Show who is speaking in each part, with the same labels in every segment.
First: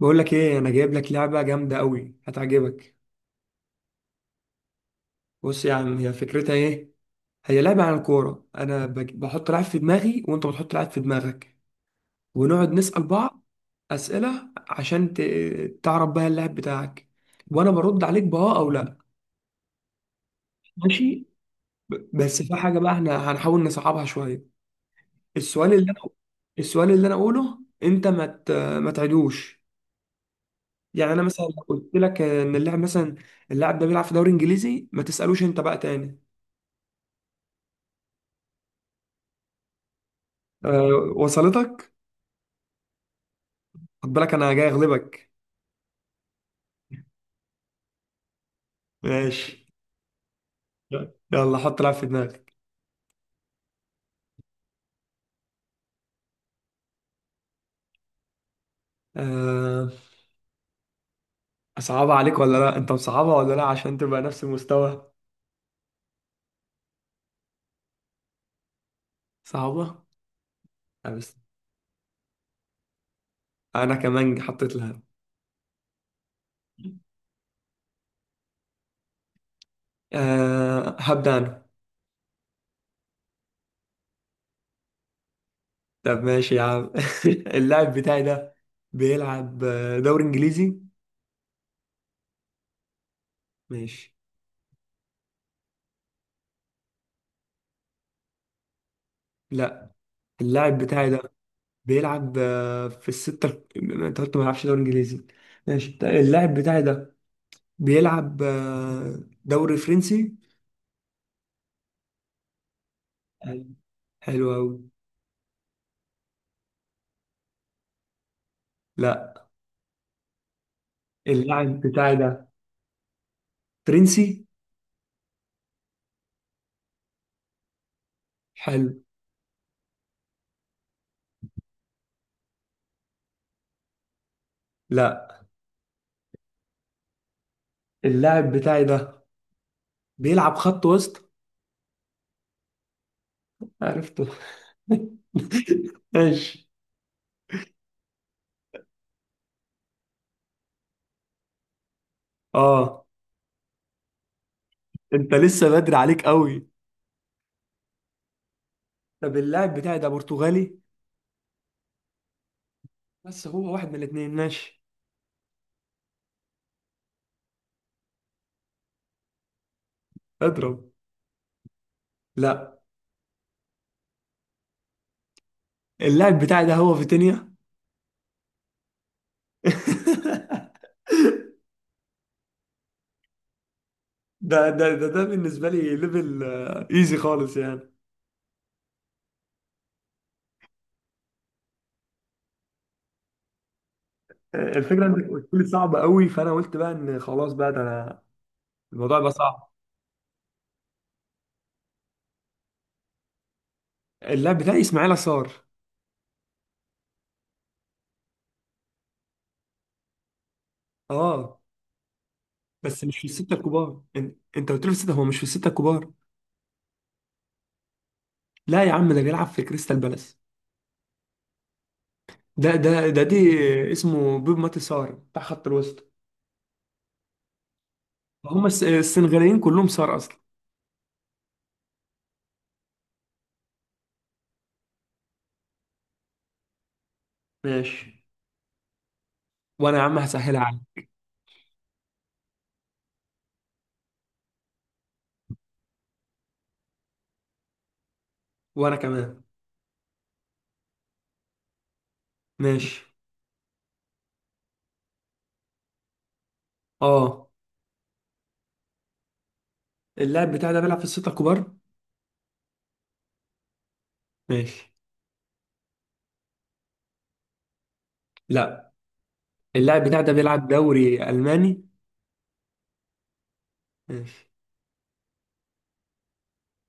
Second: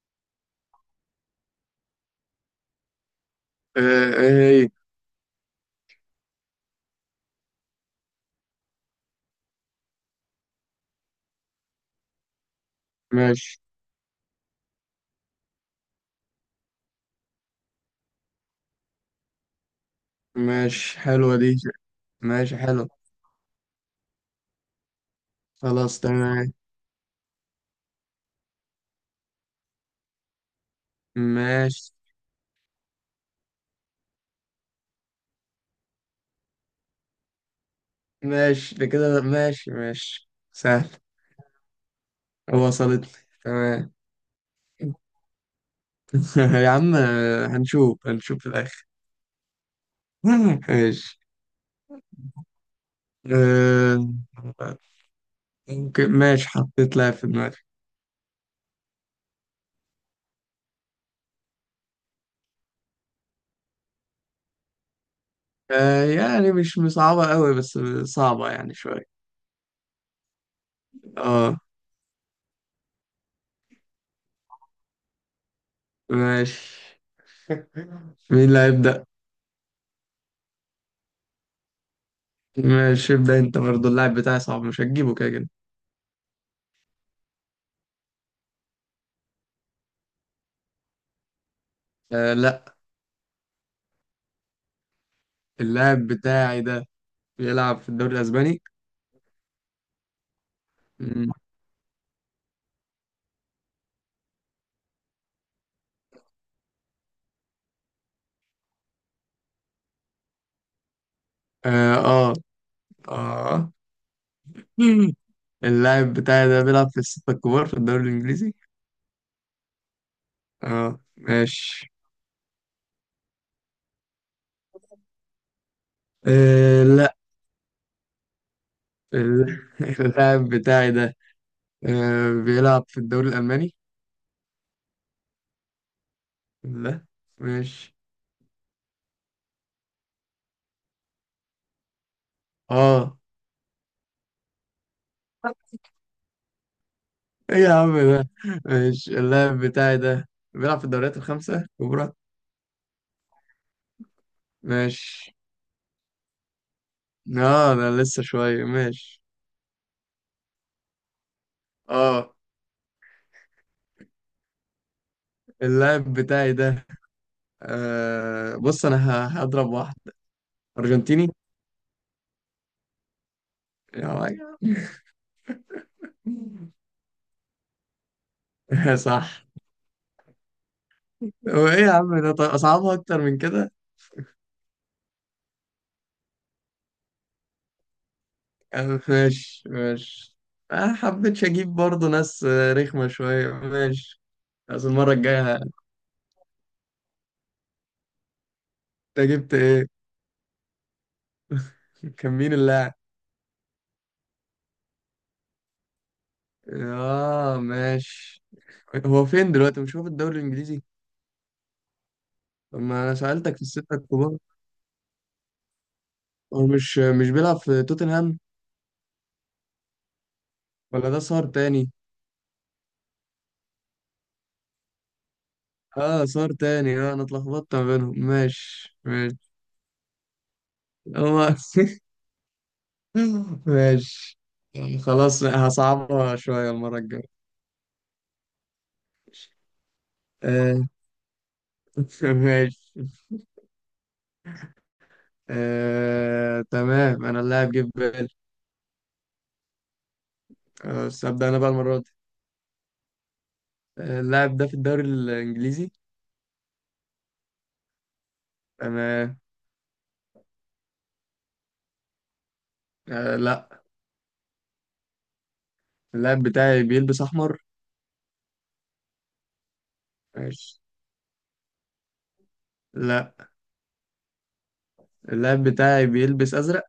Speaker 1: بقول لك ايه؟ انا جايب لك لعبه جامده قوي هتعجبك.
Speaker 2: ايه.
Speaker 1: بص يا عم، هي فكرتها ايه؟ هي لعبه عن الكوره، انا بحط لعب في دماغي وانت بتحط لعب في دماغك، ونقعد نسال بعض
Speaker 2: ماشي
Speaker 1: اسئله عشان تعرف بقى اللاعب بتاعك، وانا برد عليك باه او لا.
Speaker 2: ماشي.
Speaker 1: ماشي.
Speaker 2: حلوة دي.
Speaker 1: بس في
Speaker 2: ماشي
Speaker 1: حاجه
Speaker 2: حلو.
Speaker 1: بقى احنا هنحاول نصعبها شويه. السؤال اللي
Speaker 2: خلاص
Speaker 1: انا
Speaker 2: تمام.
Speaker 1: السؤال اللي انا اقوله، انت ما تعدوش. يعني انا مثلا لو قلت
Speaker 2: ماشي
Speaker 1: لك ان اللاعب مثلا، اللاعب ده بيلعب في دوري انجليزي، ما تسالوش انت بقى تاني.
Speaker 2: ماشي ده كده. ماشي ماشي سهل.
Speaker 1: أه، وصلتك؟
Speaker 2: وصلتني. تمام.
Speaker 1: خد بالك انا جاي اغلبك.
Speaker 2: يا عم، هنشوف هنشوف في الآخر.
Speaker 1: ماشي.
Speaker 2: ماشي.
Speaker 1: يلا حط لعب في دماغك.
Speaker 2: آه، ممكن ماشي، حطيت لها في دماغي.
Speaker 1: أه، صعبة عليك ولا لا؟ انت مصعبة ولا لا؟ عشان تبقى نفس المستوى.
Speaker 2: يعني مش صعبة قوي، بس صعبة يعني شوية.
Speaker 1: صعبة؟ أه بس.
Speaker 2: اه
Speaker 1: انا كمان حطيت لها.
Speaker 2: ماشي. مين اللي هيبدأ؟
Speaker 1: أه، هبدأ انا.
Speaker 2: ماشي ابدأ انت، برضه اللاعب بتاعي صعب، مش هتجيبه كده كده.
Speaker 1: طب ماشي يا عم. اللاعب بتاعي ده بيلعب دوري انجليزي.
Speaker 2: آه لا.
Speaker 1: ماشي.
Speaker 2: اللاعب بتاعي ده بيلعب في الدوري الأسباني.
Speaker 1: لا. اللاعب بتاعي ده
Speaker 2: مم.
Speaker 1: بيلعب في الستة. انت قلت ما بيلعبش دوري انجليزي. ماشي طيب. اللاعب بتاعي ده بيلعب دوري فرنسي.
Speaker 2: آه آه،
Speaker 1: حلو.
Speaker 2: آه.
Speaker 1: حلو أوي.
Speaker 2: مم. اللاعب بتاعي ده بيلعب في الستة الكبار في الدوري الإنجليزي.
Speaker 1: لا.
Speaker 2: آه
Speaker 1: اللاعب
Speaker 2: ماشي.
Speaker 1: بتاعي ده فرنسي.
Speaker 2: آه لا.
Speaker 1: حلو.
Speaker 2: ال- اللاعب بتاعي ده بيلعب في الدوري الألماني.
Speaker 1: لا.
Speaker 2: لا ماشي.
Speaker 1: اللاعب بتاعي ده بيلعب خط وسط.
Speaker 2: آه
Speaker 1: عرفته. ماشي.
Speaker 2: إيه يا عم ده. ماشي، اللاعب بتاعي ده بيلعب في الدوريات الخمسة الكبرى.
Speaker 1: اه، انت
Speaker 2: ماشي.
Speaker 1: لسه بدري عليك قوي.
Speaker 2: آه ده لسه شوية ماشي.
Speaker 1: طب اللاعب بتاعي ده برتغالي،
Speaker 2: آه
Speaker 1: بس هو واحد من الاثنين. ماشي.
Speaker 2: اللاعب بتاعي ده، بص انا هضرب واحد.
Speaker 1: اضرب.
Speaker 2: ارجنتيني.
Speaker 1: لا.
Speaker 2: يا راجل.
Speaker 1: اللاعب بتاعي ده هو فيتينيا.
Speaker 2: صح. وايه يا عم ده، طيب اصعبها اكتر من كده.
Speaker 1: ده بالنسبة لي ليفل ايزي خالص يعني.
Speaker 2: أه ماشي ماشي. ما حبيتش اجيب برضو ناس رخمة شوية. ماشي بس
Speaker 1: الفكره،
Speaker 2: المرة
Speaker 1: انت قلت
Speaker 2: الجاية
Speaker 1: لي
Speaker 2: انت
Speaker 1: صعب قوي، فانا قلت بقى ان خلاص بقى ده انا الموضوع بقى
Speaker 2: جبت
Speaker 1: صعب.
Speaker 2: ايه؟ كان مين اللاعب؟
Speaker 1: اللاعب بتاعي اسماعيل صار.
Speaker 2: اه ماشي. هو فين دلوقتي؟ مش هو في الدوري الانجليزي؟
Speaker 1: اه،
Speaker 2: طب ما
Speaker 1: بس
Speaker 2: انا
Speaker 1: مش في السته
Speaker 2: سألتك في الستة
Speaker 1: الكبار.
Speaker 2: الكبار.
Speaker 1: انت قلت لي في السته، هو مش في السته الكبار.
Speaker 2: هو مش بيلعب في توتنهام؟
Speaker 1: لا يا عم، ده بيلعب في كريستال بالاس.
Speaker 2: ولا ده صار تاني؟
Speaker 1: ده ده ده دي اسمه بيب ماتي سار بتاع خط الوسط.
Speaker 2: اه صار تاني. اه انا اتلخبطت ما بينهم،
Speaker 1: هم
Speaker 2: ماشي ماشي.
Speaker 1: السنغاليين كلهم سار اصلا.
Speaker 2: هو ماشي. يعني خلاص هصعبها شوية المرة الجاية.
Speaker 1: ماشي. وانا يا عم هسهلها
Speaker 2: آه
Speaker 1: عليك.
Speaker 2: ماشي. آه تمام، انا اللاعب جه في بالي.
Speaker 1: وانا كمان.
Speaker 2: بس ابدأ انا بقى المرة دي.
Speaker 1: ماشي.
Speaker 2: اللاعب ده في الدوري الانجليزي؟
Speaker 1: اه.
Speaker 2: تمام.
Speaker 1: اللاعب بتاعي ده بيلعب في السته الكبار.
Speaker 2: آه لا.
Speaker 1: ماشي.
Speaker 2: اللاعب بتاعي بيلبس احمر؟
Speaker 1: لا. اللاعب بتاعي ده بيلعب
Speaker 2: ماشي.
Speaker 1: دوري الماني.
Speaker 2: لا.
Speaker 1: ماشي.
Speaker 2: اللاعب بتاعي بيلبس ازرق؟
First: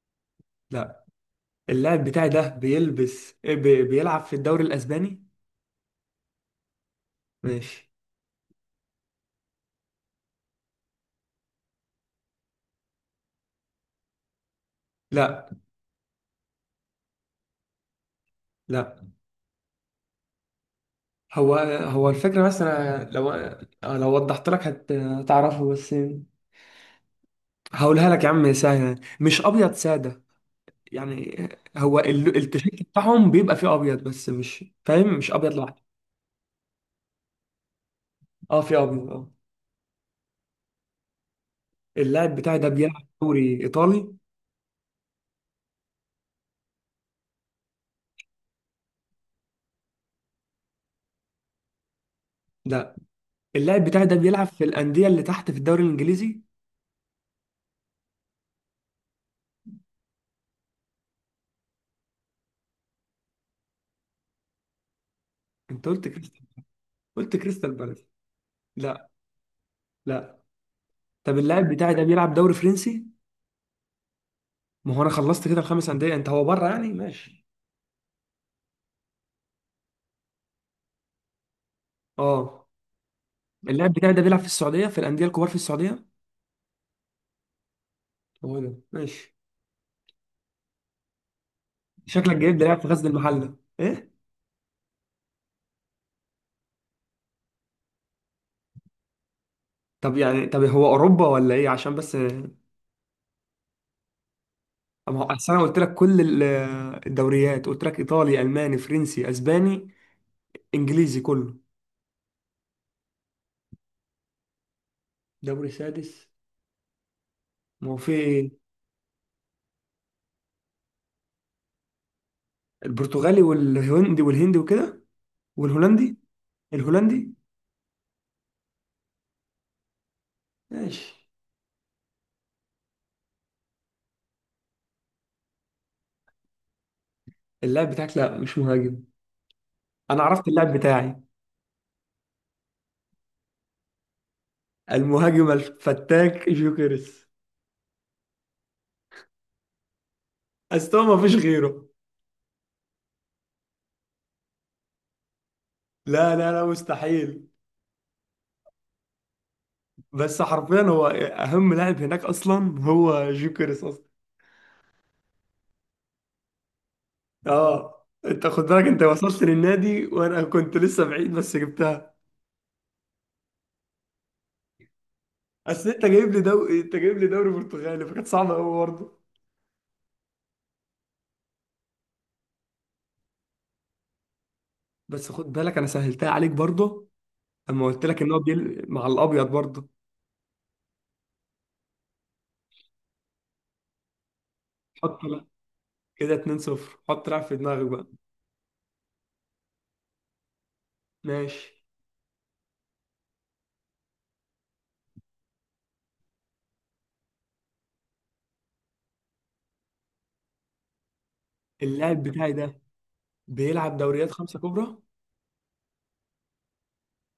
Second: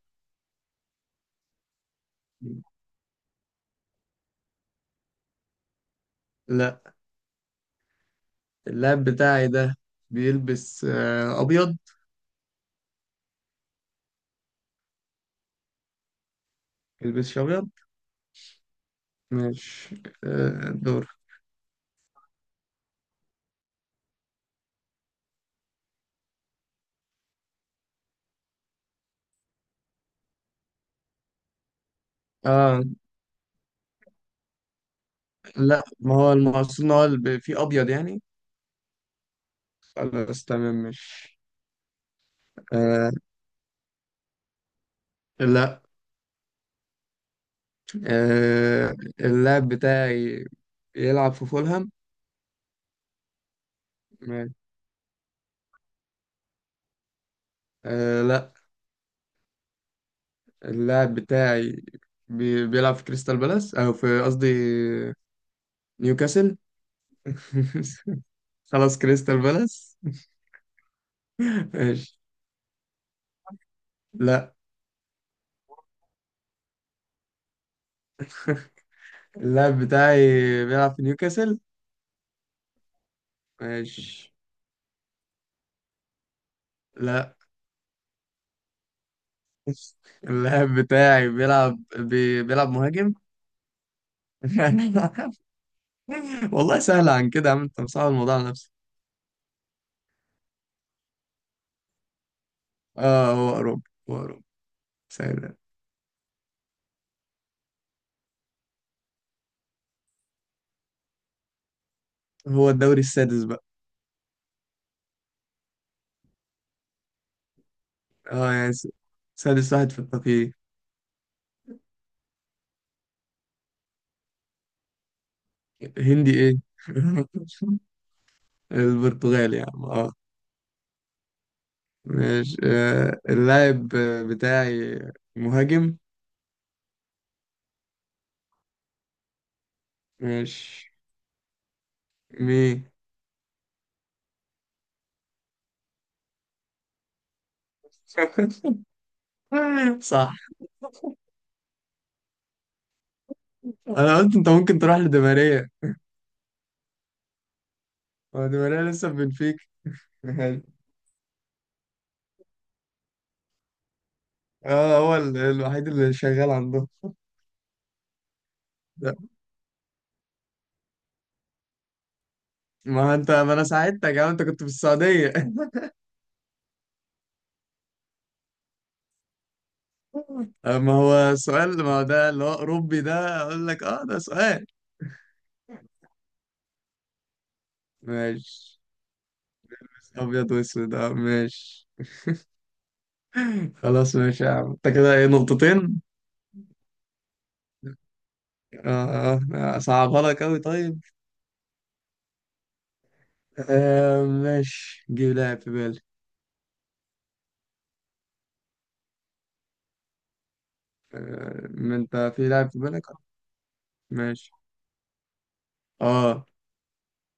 Speaker 1: لا. اللاعب بتاعي ده بيلعب في الدوري الاسباني.
Speaker 2: لا.
Speaker 1: ماشي.
Speaker 2: اللاعب بتاعي ده بيلبس ابيض؟
Speaker 1: لا.
Speaker 2: بيلبسش ابيض.
Speaker 1: لا.
Speaker 2: مش دور.
Speaker 1: هو الفكره، بس انا لو وضحت لك هتعرفه بس. هقولها لك يا عم سهله، مش ابيض ساده يعني. هو
Speaker 2: آه
Speaker 1: التيشيرت بتاعهم بيبقى فيه ابيض، بس مش فاهم، مش ابيض لوحده.
Speaker 2: لا. ما هو المقصود ان هو اللي فيه ابيض يعني.
Speaker 1: اه، فيه ابيض اه.
Speaker 2: خلاص تمام. مش
Speaker 1: اللاعب بتاعي ده بيلعب
Speaker 2: آه
Speaker 1: في دوري ايطالي.
Speaker 2: لا. آه اللاعب بتاعي يلعب في فولهام؟
Speaker 1: لا. اللاعب بتاعي ده بيلعب
Speaker 2: ماشي.
Speaker 1: في الانديه اللي تحت في الدوري الانجليزي.
Speaker 2: آه لا. اللاعب بتاعي بيلعب في كريستال بالاس، او في قصدي
Speaker 1: انت قلت كريستال،
Speaker 2: نيوكاسل.
Speaker 1: قلت كريستال بالاس.
Speaker 2: خلاص
Speaker 1: لا.
Speaker 2: كريستال بالاس.
Speaker 1: لا. طب اللاعب بتاعي ده
Speaker 2: ماشي.
Speaker 1: بيلعب دوري فرنسي.
Speaker 2: لا.
Speaker 1: ما هو انا خلصت كده الخمس انديه، انت هو بره يعني. ماشي.
Speaker 2: اللاعب بتاعي بيلعب في نيوكاسل.
Speaker 1: اه. اللاعب بتاعي ده
Speaker 2: ماشي
Speaker 1: بيلعب في السعوديه، في الانديه الكبار في السعوديه.
Speaker 2: لا.
Speaker 1: هو ده. ماشي.
Speaker 2: اللاعب بتاعي
Speaker 1: شكلك جايب ده
Speaker 2: بيلعب
Speaker 1: لاعب في غزل
Speaker 2: مهاجم.
Speaker 1: المحله ايه؟
Speaker 2: والله سهل عن كده يا عم، انت مصعب الموضوع على نفسك.
Speaker 1: طب يعني، طب هو اوروبا ولا ايه، عشان بس.
Speaker 2: اه هو اوروبا. هو اوروبا
Speaker 1: طب ما هو أصل
Speaker 2: سهل.
Speaker 1: انا قلت لك كل الدوريات، قلت لك ايطالي الماني فرنسي اسباني انجليزي كله.
Speaker 2: هو الدوري السادس بقى.
Speaker 1: دوري سادس؟ ما هو في ايه؟
Speaker 2: اه يعني سادس واحد في التقييم.
Speaker 1: البرتغالي والهندي والهندي وكده والهولندي.
Speaker 2: هندي ايه؟
Speaker 1: الهولندي.
Speaker 2: البرتغال يا عم اه.
Speaker 1: ماشي.
Speaker 2: ماشي. آه اللاعب بتاعي مهاجم.
Speaker 1: اللاعب بتاعك لا، مش مهاجم. انا عرفت اللاعب
Speaker 2: ماشي
Speaker 1: بتاعي.
Speaker 2: مين؟
Speaker 1: المهاجم الفتاك جوكيرس.
Speaker 2: صح.
Speaker 1: استوى، ما فيش غيره.
Speaker 2: انا قلت انت ممكن تروح لدماريا.
Speaker 1: لا لا لا، مستحيل.
Speaker 2: هو دماريا لسه في بنفيكا؟
Speaker 1: بس
Speaker 2: حلو.
Speaker 1: حرفيا هو اهم لاعب هناك اصلا، هو جوكيرس اصلا.
Speaker 2: اه هو الوحيد اللي شغال عندهم.
Speaker 1: اه، انت خد بالك، انت
Speaker 2: ده.
Speaker 1: وصلت للنادي وانا كنت لسه بعيد، بس جبتها.
Speaker 2: ما انت ما انا ساعدتك يا عم، انت كنت في السعودية.
Speaker 1: اصل انت جايب لي دوري برتغالي فكانت صعبه قوي برضه.
Speaker 2: ما هو سؤال، ما هو ده اللي هو اوروبي، ده اقول لك اه ده سؤال.
Speaker 1: بس خد بالك انا سهلتها عليك برضه، اما قلت لك ان هو
Speaker 2: ماشي
Speaker 1: مع الابيض برضه.
Speaker 2: ابيض واسود اه ماشي. خلاص ماشي يا عم، انت كده
Speaker 1: حط.
Speaker 2: ايه؟
Speaker 1: لا.
Speaker 2: نقطتين؟
Speaker 1: كده 2-0. حط لاعب في دماغك بقى.
Speaker 2: اه اه صعبها لك اوي طيب.
Speaker 1: ماشي.
Speaker 2: آه ماشي جيب لاعب في بالي. آه ما
Speaker 1: اللاعب
Speaker 2: انت في
Speaker 1: بتاعي
Speaker 2: لاعب في
Speaker 1: ده
Speaker 2: بالك.
Speaker 1: بيلعب دوريات
Speaker 2: ماشي.
Speaker 1: خمسة كبرى.
Speaker 2: اه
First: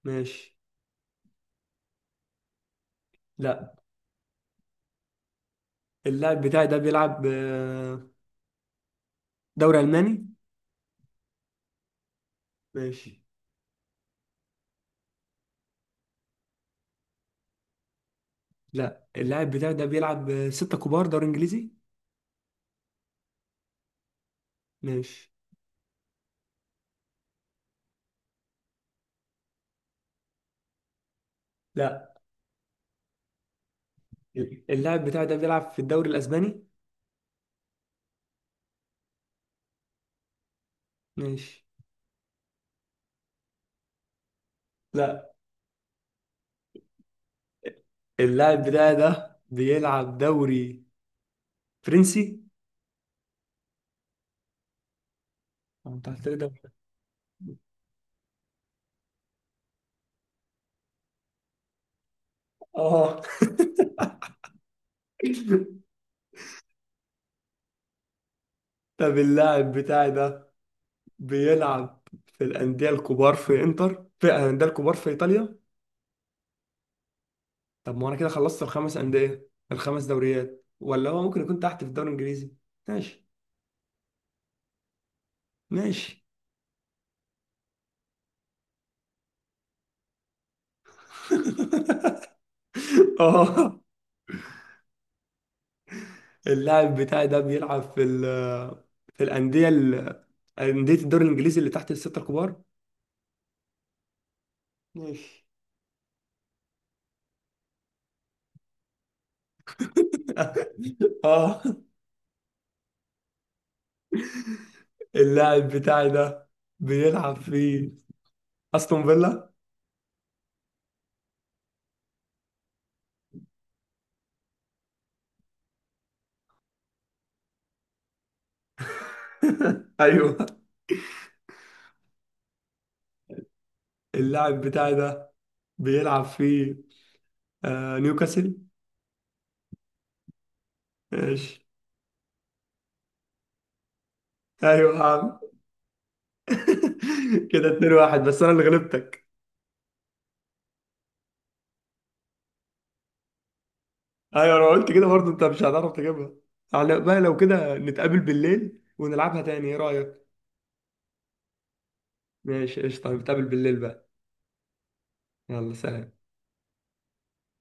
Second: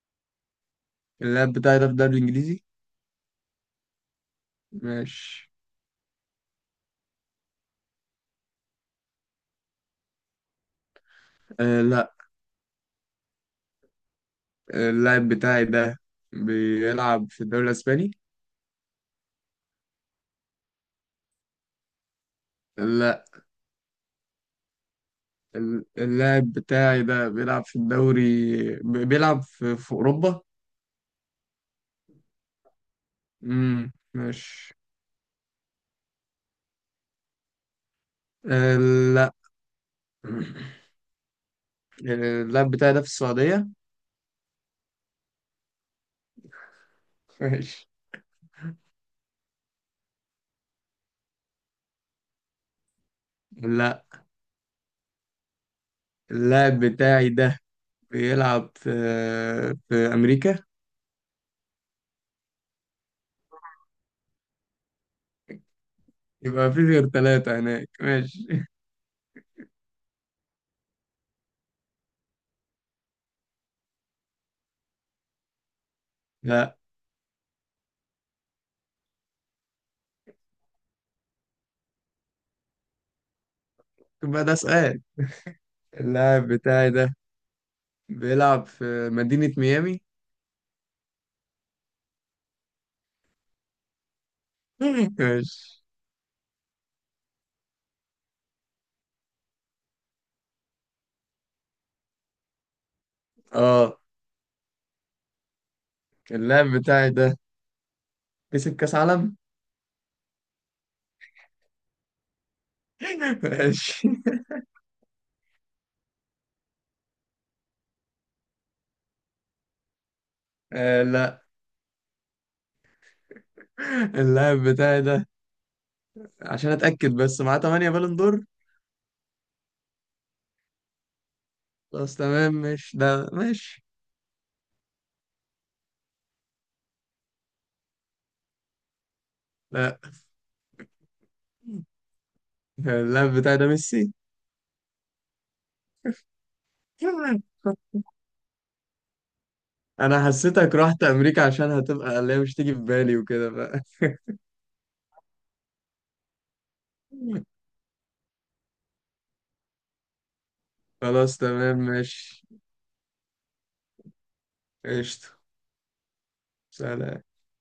Speaker 1: ماشي.
Speaker 2: اللاعب بتاعي ده في الدوري الانجليزي؟
Speaker 1: لا.
Speaker 2: ماشي.
Speaker 1: اللاعب بتاعي ده بيلعب دوري ألماني.
Speaker 2: آه لا.
Speaker 1: ماشي.
Speaker 2: اللاعب بتاعي ده بيلعب في الدوري الاسباني؟
Speaker 1: لا. اللاعب بتاعي ده بيلعب ستة كبار دوري إنجليزي.
Speaker 2: لا.
Speaker 1: ماشي.
Speaker 2: اللاعب بتاعي ده بيلعب في الدوري، بيلعب في اوروبا.
Speaker 1: لا.
Speaker 2: ماشي.
Speaker 1: اللاعب بتاعي ده بيلعب في الدوري الأسباني.
Speaker 2: آه، لا.
Speaker 1: ماشي.
Speaker 2: اللاعب بتاعي ده في السعودية؟
Speaker 1: لا.
Speaker 2: ماشي
Speaker 1: اللاعب بتاعي ده بيلعب دوري فرنسي.
Speaker 2: لا.
Speaker 1: انت قلت لي دوري.
Speaker 2: اللاعب بتاعي ده بيلعب في أمريكا.
Speaker 1: اه.
Speaker 2: يبقى مفيش غير ثلاثة هناك ماشي.
Speaker 1: طب اللاعب بتاعي ده بيلعب في الأندية الكبار في إنتر، في الأندية الكبار في إيطاليا.
Speaker 2: لا.
Speaker 1: طب ما انا كده خلصت الخمس انديه، الخمس دوريات، ولا هو ممكن يكون تحت في الدوري الانجليزي. ماشي.
Speaker 2: يبقى ده سؤال.
Speaker 1: ماشي.
Speaker 2: اللاعب بتاعي ده بيلعب في مدينة ميامي.
Speaker 1: اه.
Speaker 2: ماشي.
Speaker 1: اللاعب بتاعي ده بيلعب في الانديه انديه الدوري الانجليزي اللي تحت السته الكبار.
Speaker 2: اه.
Speaker 1: ماشي.
Speaker 2: اللاعب بتاعي ده كسب كأس عالم.
Speaker 1: اه.
Speaker 2: ماشي.
Speaker 1: اللاعب بتاعي ده بيلعب في استون فيلا.
Speaker 2: آه لا. اللاعب بتاعي ده، عشان اتأكد بس، معاه 8 بالون دور.
Speaker 1: ايوه.
Speaker 2: خلاص تمام ماشي ده ماشي.
Speaker 1: اللاعب بتاعي ده بيلعب في نيوكاسل.
Speaker 2: لا.
Speaker 1: ماشي.
Speaker 2: اللاعب بتاعي ده ميسي.
Speaker 1: ايوه يا عم. كده 2-1، بس انا اللي غلبتك.
Speaker 2: انا حسيتك رحت امريكا عشان هتبقى اللي هي مش تيجي في بالي وكده بقى.
Speaker 1: ايوه، انا قلت كده برضه انت مش هتعرف تجيبها. على بقى لو كده نتقابل بالليل ونلعبها تاني، ايه رأيك؟
Speaker 2: خلاص تمام ماشي.
Speaker 1: ماشي قشطه. نتقابل بالليل بقى.
Speaker 2: قشطة.
Speaker 1: يلا سلام.
Speaker 2: سلام.